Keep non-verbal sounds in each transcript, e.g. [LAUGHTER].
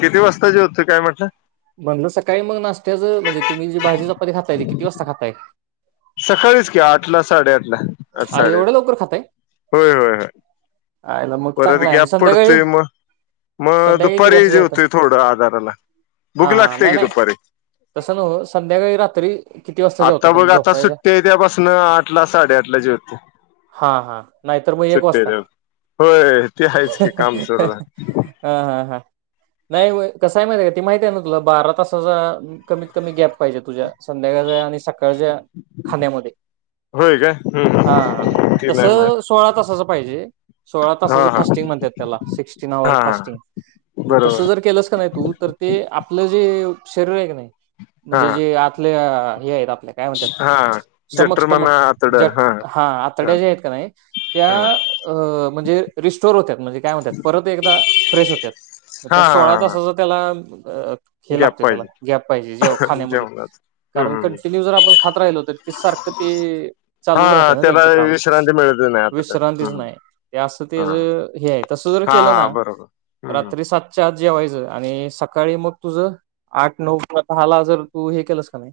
किती वाजताचे होते म्हणलं सकाळी मग नाशत्याच म्हणजे तुम्ही जी भाजी चपाती खाताय ते किती वाजता खाताय सकाळीच क आठ ला साडेआठ ला आठ आ साडेआठ एवढ्या लवकर खाताय? होय होय होय आयला मग परत चांगला आहे आणि गॅप संध्याकाळी पडतोय म म संध्याकाळी दुपारी जेवतोय थोडं आधाराला भूक हा. हा. लागते नाही की नाही, दुपारी तसं न्हवं, संध्याकाळी रात्री किती वाजता जेवता आता बग तुम्ही आता झोपायच्या? सुट्टी आहे त्यापासन आठला साडेआठला जेवतोय हा हा नाहीतर मग एक वाजता तेव्हा होय ते आहेच हे की हे काम हे हे सुरू झालं. हा हा हा नाही होय कसंय माहिती आहे का ती माहती आहे ना तुला बारा तासाचा कमीत कमी गॅप पाहिजे तुझ्या संध्याकाळचा आणि सकाळच्या खाण्यामध्ये होय काय हा हम्म ते नाही माहित तसं सोळा तासाचं पाहिजे सोळा तासाचं हा हा फास्टिंग म्हणत्यात त्याला सिक्सटीन हवर हा हा फास्टिंग मग तसं बरोबर जर केलंस का नाही तू तर ते आपलं जे शरीर आहे कि नाही हा म्हणजे जे आतल्या अ हे आहेत आप त्याला काय म्हणत्यात हा स्टमक जठर म्हणा स्टमक आतड जट हा आ हा तड्या जे आहेत का नाही त्या हा हा अ म्हणजे रिस्टोर होतात म्हणजे काय म्हणत्यात परत एकदा फ्रेश होत्यात म त्या सोळा हा तासाचं त्याला हे गॅप लागतं त्याला पाहिजे गॅप पाहिजे जेव खाण्यामध्ये जेवणाच कारण हम्म कंटिन्यू जर आपण खात राहिलो तर ते सारखं ते चालूचं हा राहतंय ना त्याला त्यांचं काम विश्रांती मिळत नाही आता तर विश्रांतीच हम्म. नाही हे असं तेज हा हे आहे तसं जर हा केलं हा ना बरोबर हम्म. रात्री सातच्या आ जेवायचं आणि सकाळी मग तुझं आठ नऊ किंवा दहाला जर तू हे केलस का नाही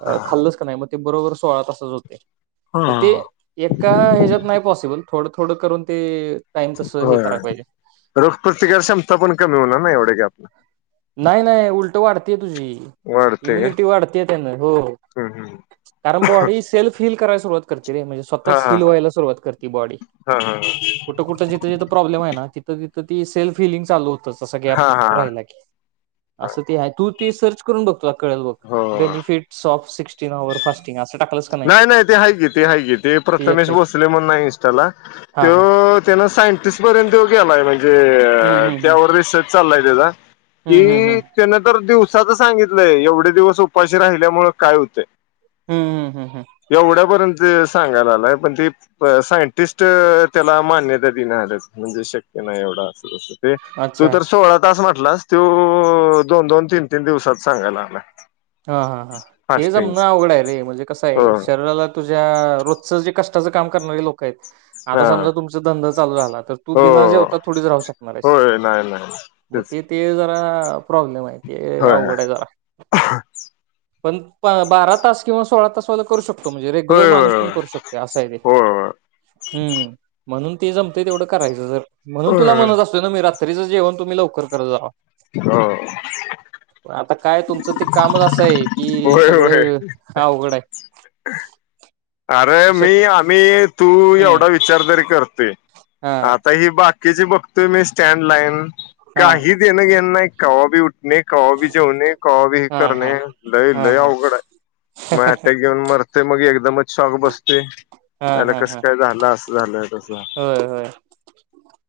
अ खाल्लसं का नाही मग ते बरोबर सोळा तासाचं होतंय हा एका ह्याच्यात नाही पॉसिबल थोडं थोडं करून ते टाइम तसं हे होय करायला होय पाहिजे रोगप्रतिकार क्षमता पण कमी होणार ना एवढ्या गॅप न नाही नाही उलटं वाढत्या तुझी वाढते काय इम्युनिटी वाढत्या त्यान हो हो हम्म हम्म. कारण बॉडी सेल्फ फील करायला सुरुवात करते रे म्हणजे स्वः हा तचं हा हिल व्हायला सुरुवात करते बॉडी हा हा कुठं कुठं जिथं जिथं प्रॉब्लेम आहे ना तिथं तिथं तर ती सेल्फ हिलिंग चालू होतं तसा गॅप हा हा हा राहिला कि असं ते आहे तू ते सर्च करून बघ तुला कळलं बघ हो benefits of sixteen hour fasting असं टाकलंस का नाही नाही ते हाय कि ते हाय कि ते प्रथमेश भोसले म्हणून आहे इंस्टाला हा त्यो हा ते त्यो सायंटिस्ट पर्यंत गेलाय म्हणजे हम्म अ हम्म त्यावर रिसर्च चाललाय त्याचा कि हम्म हम्म हम्म हम्म तेनं तर दिवस साच सांगितलंय एवढे दिवस उपाशी राहिल्यामुळं काय होतंय हम्म हम्म हम्म हम्म एवढ्यापर्यंत ते स सांगाय लागलाय पण तेचं सायंटिस्ट त्याला मान्यता दिना झाल्यात म्हणजे शक्य नाही व बास ओके तेचं अच्छा तू तर सोळा तास म्हटलास त्यो दोन दोन तीन तीन दिवसाचं सांगाय लागलाय हा हा हा ते जमनं अवघड आहे रे म्हणजे कसं हो आहे शरीराला तुझ्या रोजच जे कष्टाचं काम करणारी लोक आहेत आता हा समजा, तुमचा धंदा चालू झाला तर तू हो बिना जेवता थोडीचं राहू शकणार आहेस होय नाही नाही मग तेच ते ते जरा प्रॉब्लेम आहे ते होय अवघड आहे जरा पण पा बारा तास किंवा सोळा तास वाल करू शकतो तो. म्हणजे रेग्युलर होय माणूस पण होय करू शकतोय असं आहे ते होय हम्म म्हणून ते जमतंय तेवढं करायचं जर म्हणून तुला होय म्हणत असतोय ना मी रात्रीचं जेवण तुम्ही लवकर करत जावा हो होय आता काय तुमचं ते कामचं असं आहे कि होय होय सगळं अवघड आहे अरे, मी शक आम्ही तू हम्म एवढा विचार तरी करतोय हा आता ही बाक किची बघतोय मी स्टँड लाईन हा काही देणं घेणं नाही कवा बी उठ णे, कवा बी जेवणे, कवा बी हे हा हा करणे लय हा लय हा अवघड आहे मग अटॅक येऊन मरते मग एकदमच शॉक बसतेय. हा त्याला हा हा कसं काय झालं असं झालंय तस. होय होय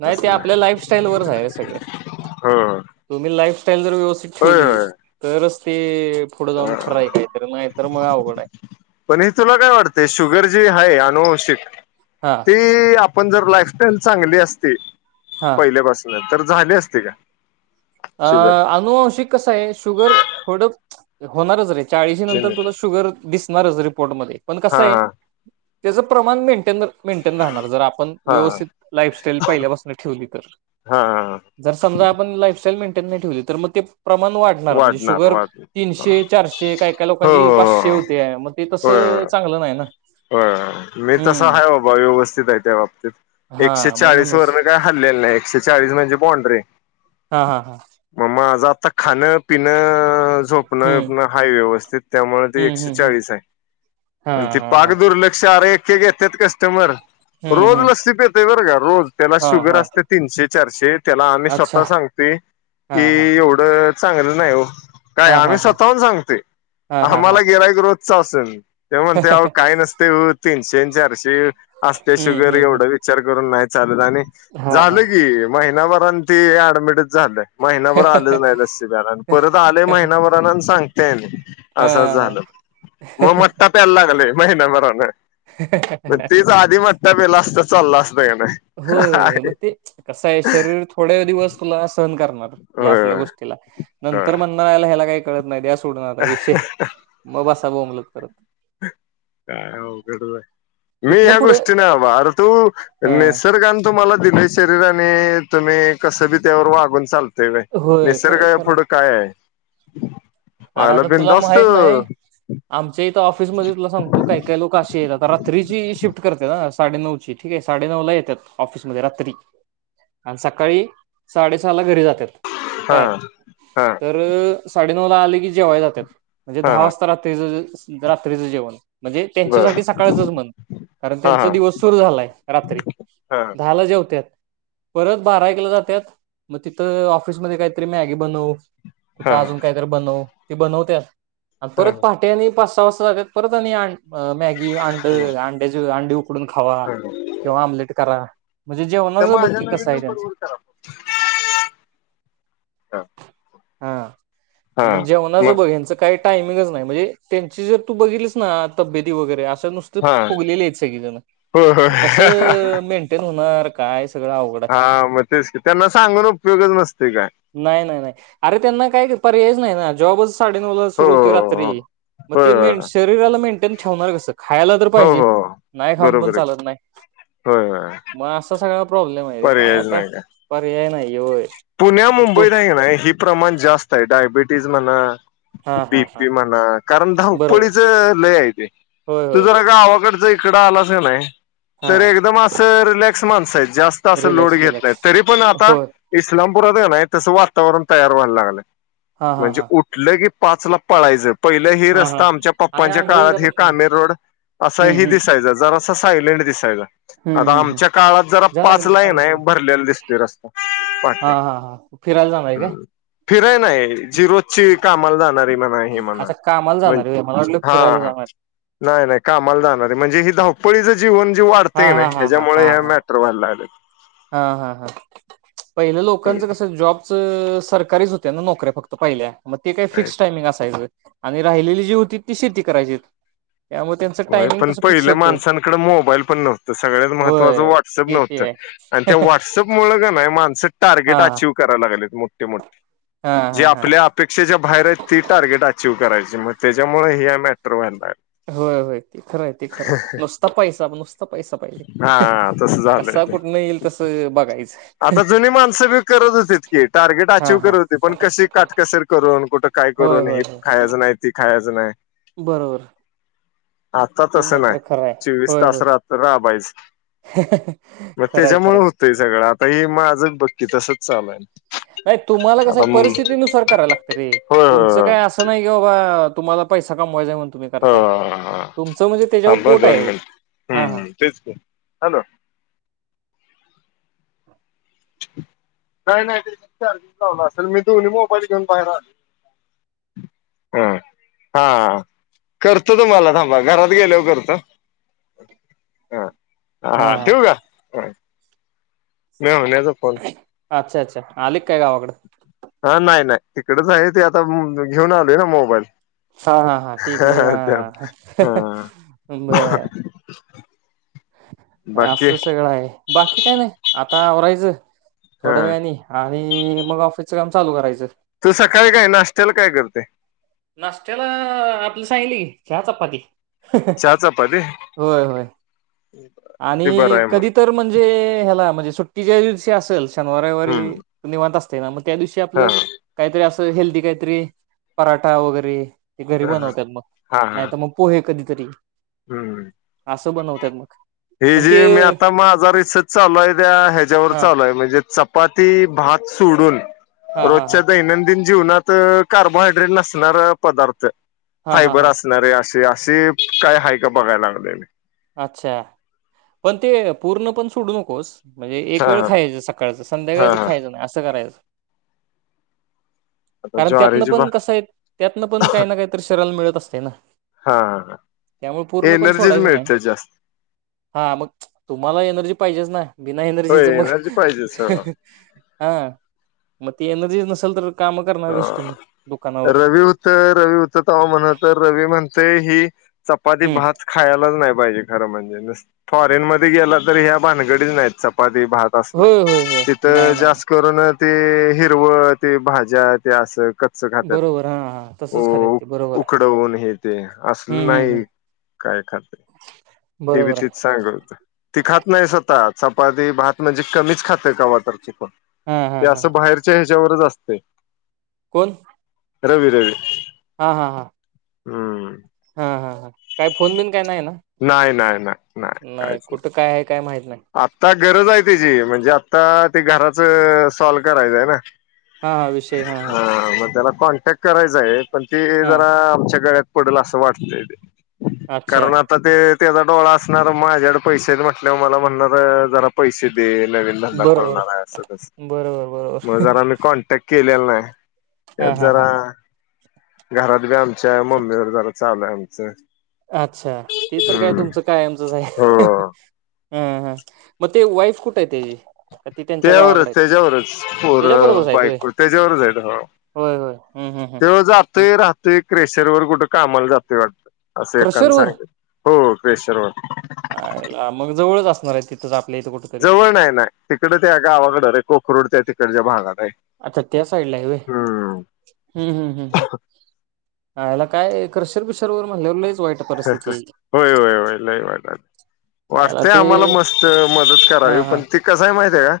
नाही ते आपल्या लाईफस्टाईल वरच आहे रे सगळं तुम्ही [UNINTELLIGIBLE] लाईफस्टाईल जर व्यवथित ठेवली तरच ते पुढे जाऊन खरं आहे काहीतरी नाही तर मग अवघड आहे पण हे तुला काय वाटते शुगर जी आहे अनुवांशिकत हा ते आपण जर लाईफस्टाईल चांगली असते. हा पहिल्यापासून तर झाले असते का? अ शुगर अनुवंशिक कसं आहे शुगर थोडं होणारच रे. चाळीशी नंतर तुला जेनेटिक शुगर दिसणारच रिपोर्ट मधे पण कस हा आहे हा त्याचं प्रमाण में मेंटेन राहणार आपण हा हा व्यवस्थित लाईफस्टाईल पहिल्यापासून ठेवली तर. हा जर समजा आपण लाईफस्टाईल मेंटेन नाही ठेवली तर मग ते प्रमाण वाढणार म्हणजे शुगर तीनशे चारशे काय काय हो लोकांची हो पाचशे हो. होते मग ते होय तसं होय चांगलं नाही ना. होय मी तसं हम्म आहे बाबा व्यवस्थित आहे त्या बाबतीत. हा एकशे चाळीस म्हणूनच वरन काय हल्लेलं नाही एकशे चाळीस म्हणजे बॉन्ड्री. हा हा हां माझ आता खाण पिण झोपन हम्म बिपन हाय व्यवस्थित त्यामुळे ते हम्म एकशे हम्म हम्म चाळीस हा आहे. हा पाक हा दुर्लक्ष अरे एके के येत्यात कस्टमर. हम्म रोज हम्म लस्सी पेतय बरं का रोज त्याला हा शुगर हा असते तीनशे चारशे त्याला आम्ही अच्छा स्वतः सांगते हा कि हा एवढं चांगलं नाही हो. काय हा हा आम्ही हा स्वतःहून सांगतय हा हा हा आम्हाला गिर्‍हाईक रोज च असून ते म्हणते. काय नसते ओ तीनशे चारशे असते हम्म शुगर हम्म एवढ हम्म विचार करून नाही चालत. आणि हा झालं की महिन्याभरान ते अऍडमिटच झालं. महिनाभर आलंच हा नाही लस्सी प्यायला आणि परत आलेय महिनाभराना सांगतेय म असं अस हां. झालं म मट्टा प्यायला लागलय. महिनाभरासाठी मग तेच आधी वाे असत चालला असत. होय मग ते कसं आहे शरीर थोड्या दिवस तुला सहन करणार. या होय असल्या होय गोष्टीला होय नंतर म्हणार याला ह्याला काही कळत नाही. सोडणार विषय मग बसा बोंबलत करत काय अवघड झालय मी हिथनं ह्या पुढं गोष्टी नाही बाबा आर तू हां निसर्गां तुम्हाला दिलय शरीराने आणि तुम्ही कसं बी त्यावर वागून चाल ते होय खरंय निसर्गय खरंय. पुुढं काय आहे. अरे आला आता तुला बिनधास्त माहित नाही आमच्या इथं ऑफिसमध्ये तुला सांगत तो काय काय लोक अशी येत आता रात्रीची शिफ्ट करते, ना साडे नऊची ठीके आहे. साडे नऊ ला येतात ऑफिसमध्ये. रात्री आणि सकाळी साडेसहा ला घरी जातात हा काय हा तर साडे साडेनऊ ला आले की जेवाय जातात म्हणजे हा दहा हा वाजता रात्रीच रात्रीचं जेवण. म्हणजे बर त्यांच्यासाठी सकाळचच म्हण, कारण हा त्यांचा हा दिवस सुर झालाय रात्री. हा दहाला जेवत्यात. परत बारा एकला जात्यात. मग तिथं ऑफिसमध्ये काहीतरी मॅगी बनव कुठ हा अजून काहीतरी बनव ते बनवत्यात आणि हा परत पहाटे आणि पा परत आणि मॅगी अंड हा अंडया अं कडून खावा किंवा आमलेट करा. म्हणजे जेवणाच बघ की समाझाला कसं वि आहे त्यांचं पडव खरा [UNINTELLIGIBLE] [INAUDIBLE] हां हां जेवणाचं बघ यांचं काही टायमिंगच नाही. म्हणजे त्यांची जर तू बघीलच ना तब्येती वगैरे अस नूस्त हा फुगलेली आहेत सगळी जन हो हो मग कस मेंटेंन होणार काय. सगळं अवघड हा आहे मग तेच की त्यांना सांगून उपयोगच नसतय काय नाही नाही नाही अरे त्यांना काय क.. पर्यायच नाही ना जॉबच साडे नऊला हो सुरू होतोय रात्री हो मग हो होय ते मेन होय शरीराला मेंटेन ठेवणार कसं खायला तर हो पाहिजे हो नाही खाऊन पण बरोबर आहे चालत नाही होय होय मग असा सगळा प्रॉब्लेम आहे रे काय पर्यायच आता नाही काय पर्याय नाही होय पुण्या तू मुंबईत आहे नाही हे प्रमाण जास्त आहे डायबिटीज म्हणा हा बी हा हा पी म्हणा कारण बरोबर धावपळीच लई आहे ते होय तू होय होय जरा गावाकड जर इकडं आलास कनई हा तर एकदम असं रिलॅक्स माणस आहेत जास्त असं लोड रिलॅक्स घेतल रिलॅक्स नाहीत तरी पण आता होय इस्लामपुरात कनई तसं वातावरण तयार व्हायला लागलंय हा हा म्हणजे हा उठलं की पाच ला पळायचं पहिलं ही हा हा रस्ता आमच्या आणि पप्पांच्या आंघोळीला जा काळात ही पटकन कामेर रोड असा हम्म ही हम्म दिसायचा जर असं सायलेंट दिसायचा हम्म आता हम्म हम्म आमच्या काळात जरा जा लागलीच पाचला हाय पाणी कीनई सोडून भरलेला दिसतोय रस्ता हा वाटते हा हा फिरायला जागा हाय का फिराय नाय जी रोजची कामाला जाणारी म्हणा हे म्हणा ही म्हणा म्हण हा हा हा हा हा नाही नाही कामाला जाणारी म्हणजे ही धावपळ जीवन जे हा वाढतय कीनई हा हा हा हा ह्याच्यामुळे हे हा मॅटर व्हायला लागलय हा हा हा पहिलं लोकांच लागलेत. कस जॉब् स सरकारीच होत्या ना नोकऱ्या फक्त पाहिल्या मग ते काय फिक्स टायमिंग असायचं आणि राहिलेली जी होतीत ती शेती करायचीत होय पण पहिलं माणसांकडं मोबाईल पण नव्हत सगळ्यात महत्त्वाचं होय व्हॉट्सअप ते ते नव्हतं आहे आणि त्या व्हॉट्सअप मुळ का नाही माणसं हा टार्गेट अचीव्ह कराय लागलेत मोठे मोठे हा जे हा हा आपल्या अपेक्षेच्या बाहेर आहेत ती टार्गेट अची व्ह करायची मग त्याच्यामुळे ह हे मॅटर व्हाय लागलीत होय होय ते खरंय ते खरंय नुसता पैसा नुसता पैसा पाहिले हा तसं झालंय कसा ते. कुठन येईल तसं बघायचं आता जुनी माणसं बी करत होतीत की टार्गेट हा अचीव्ह हा करत होती पण कशी काटकसर करून कुठं काय होय करून होय ही होय खायचं नाही ती खायचं नाही बरोबर आता ते तसं नाही मात्र खरं आहे चोवीस होय तास राहत राबायच होय मग खरंय त्याच्यामुळे खरंय होतय सगळं आता हे माझच बघकी तसच चालू हाय नाही तुम्हाला कसं आहे परिस्थिती नुसार करायला लागत रे होय तुमचं होय काय असं नाही कि बाबा तुम्हाला पैसा कमवायचा म्हणून तुम्ही करताय हो तुमचं म्हणजे त्याच्यावर पोट आहे हा हम हा ह तेच की हॅलो हॅलो नाही नाही त्यांचा चार्जिंग लावला असेल मी दोन्ही मोबाईल घेऊन बाहेर आलोय हम हा हा करतो तुम्हाला थांबा घरात गेल्यावर करतो हा हा ह हा ठीवू का मेहुण्याचा फोन अच्छा अच्छा आलित काय गावाकडून हा नाही नाही तिकडेच आहे ते आता म. म घेऊन आलेय ना मोबाईल हा हा त्यात.. हा हू बर हू असं सगळं आहे बाकी काय नाही आता आवरायचं हा थोड्या वेळानी आणि मग ऑफिसचं काम चालू करायचं तू सकाळी काय नाश्त्याला काय करतोय नाश्त्याला आपलं सांगीतल की चहा चपाती ह ह.. चहा चपाती होय होय ते बरं आणि आहे मग कधी तर म्हणजे ह्याला म्हणजे सुट्टी ज्या दिवशी असल शनिवारी हम्म रविवारी निवांत असतय मग त्या दिवशी हा आपलं काहीतरी अस हेल्दी काहीतरी पराठा वगैरे हे घरी हा बनवतात मग हा हा नाही तर मग पोहे कधी तरी हम्म असं बनवत्यात मग हे पण ते जे मी आता माझा रिसर्च चालू आहे त्या ह्याच्यावर हा चालूय म्हणजे चपाती भात सोडून हा हा हा रोजच्या दैनंदिन जीवनात कार्बोहायड्रेट नसणार पदार्थ हा हा फायबर हा असणार असे जी ते असे काय हा का बघायला लागलोय मी अच्छा पण ते पूर्ण पण सोडू नकोस म्हणजे एक हा वेळ हा खायचं सकाळचं हा संध्याकाळच हा खायचं नाही असं करायचं आता कारण त्यातनं ज्वारीची भा पण कसं आहे त्यातनं पण काही ना काहीत शरीराला मिळत असते ना हा त्यामुळे पूर्ण पण एनर्जीच सोडायचं नाही मिळते जास्त हा मग तुम्हाला एनर्जी पाहिजेच ना बिना होय एनर्जीच मग एनर्जी पाहिजेच हा. हा मती एनर्जीच नसलतर अ रवी होत रवी होत त म्हण तर रवी म्हणते ही चपाती हम्म भात खायलाच नाय पाहिजे. खर म्हणजे फॉरेन मध्ये गेला तर ह्या भानगडीच नाहीत चपाती भात असलं होय होय होय तिथं नाही नाही नाही जास करूनच ते हिरवं ते भाज्या ते असं कच्च खातात बरोबर हा हा तसंच खात ते बरोबर आहे उकडवून हे ते असलं हम्म हम्म नाही हम्म काय खाते ते बी बरोबर आहे तिच सांग होत ती खात नाही स्वतः चपाती भात म्हणजे कमीच खाते कवातर पण हा हा ते हा असं बाहेरच्या ह्याच्यावरच असत व्हयं कोण रवी रवी हा-हाहा हम्म हा-हा ह काही फोन बिन काय नाही ना नाही नाही नाही नाही काहीच कुठे काय आहे. काय माहित नाही आता गरज आहे त्याची म्हणजे आता ते घराचं सॉल्व करायचं आहे ना हा-हा विषय हा-हा हा मग त्याला कॉन्टॅक्ट करायचं आहे पण ते हा जरा आमच्या गळ्यात पडेल असं वाटतंय ते अच्छा कारण आता ते त्याचा डोळा असणार माझ्याकड पैसेच म्हटल्या मला म्ह णार जरा पैसे दे नवीन धंदा बरोबर खोलणार आहे अस तस बरोबर मग बरोबर जरा मी कॉन्टॅक्ट केलेलं नाही त्यात हा हा जरा हा घरात बी आमच्या मम्मीवर जरा चालूय आहे आमचं अच्छा ते तर काय हम्म तुमचं कायमचं आहे. हो हम्म हम् म ते वईफ कुठय येतजी ती त्यांच्या त्यावरच गावाकडे आहेत त्याच्यावरच पोर त्याच्या बरोबरच आहेत होय बायको होय-होय तेव जातय राहतय क्रेशर ववर कुठं कामाला जातय वाटतं असं एकाण क्रशरवर सांगितल हो क्रेशरवर आयला मग जवळच असणार आहे तिथंच आपल्या इथं कुठेतरी जवळ नाय-नाय तिकड त्या गावाकड रे कोखरूड त्या तिकडच्या भागात आहे आच्छा त्या साईड ला हवे हम्म हम्म-हम्म-हम्म- हम्म आयाला काय क्रशर बीशर वर म्हणल्याव लयच होय-होय-होय लय वाईट झालं आयला वाटतेय ते आम्हाला मस्त मदत हा करावी हा पण ती कसय माहती आहे का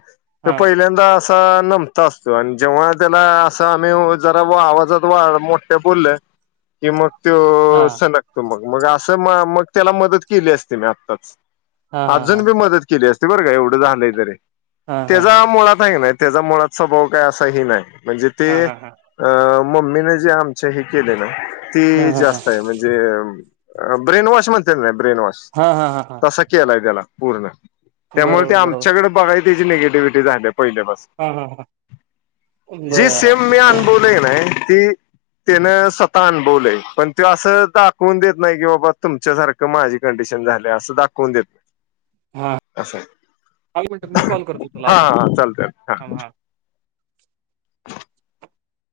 ते हा पहिल्यांदा नमता असतो आणि जेव्हा त्याला असं आम्ही जरा आवाजात वाढ मोठ्या बोलले किम हा तो सनगतो मग-मग असं म मग त्याला मदत केली असते मी आत्ताच हा हा अजून बी मदत केली असते बरं का एवढं झालं तरी हा हा त्याचा हा मुळात आहे नाही त्याचा मुळात स्वभाव काय असाही नाही म्हणजे ते हा हा हा हा अ मम्मीने जे आमचे हे केले ना ते हा हा हा जास्त आहे म्हणजे ब्रेनवॉश म्हणत्यात ब्रेन वॉश हा हा हा हा तसा केलाय त्याला पूर्ण त्यामुळे ते बरोबर बरोबर आमच्याकडे बघाय त्याची निेगेटिव्हिटी झाली पहिले पास हा हा हा जी बरं सेम मी अनुभवले कि नाय ती तेन स्वतः अनुभवलंय पण ते असाल [UNINTELLIGIBLE] दाखवून देत नाही की बाबा तुमच्यासारखं माझी कंडिशन झाली असं दाखवून देत हा नाही असं! एक मिनटं मी कॉल करतो ! तुला हा आता चालतंय हा चालतंय हा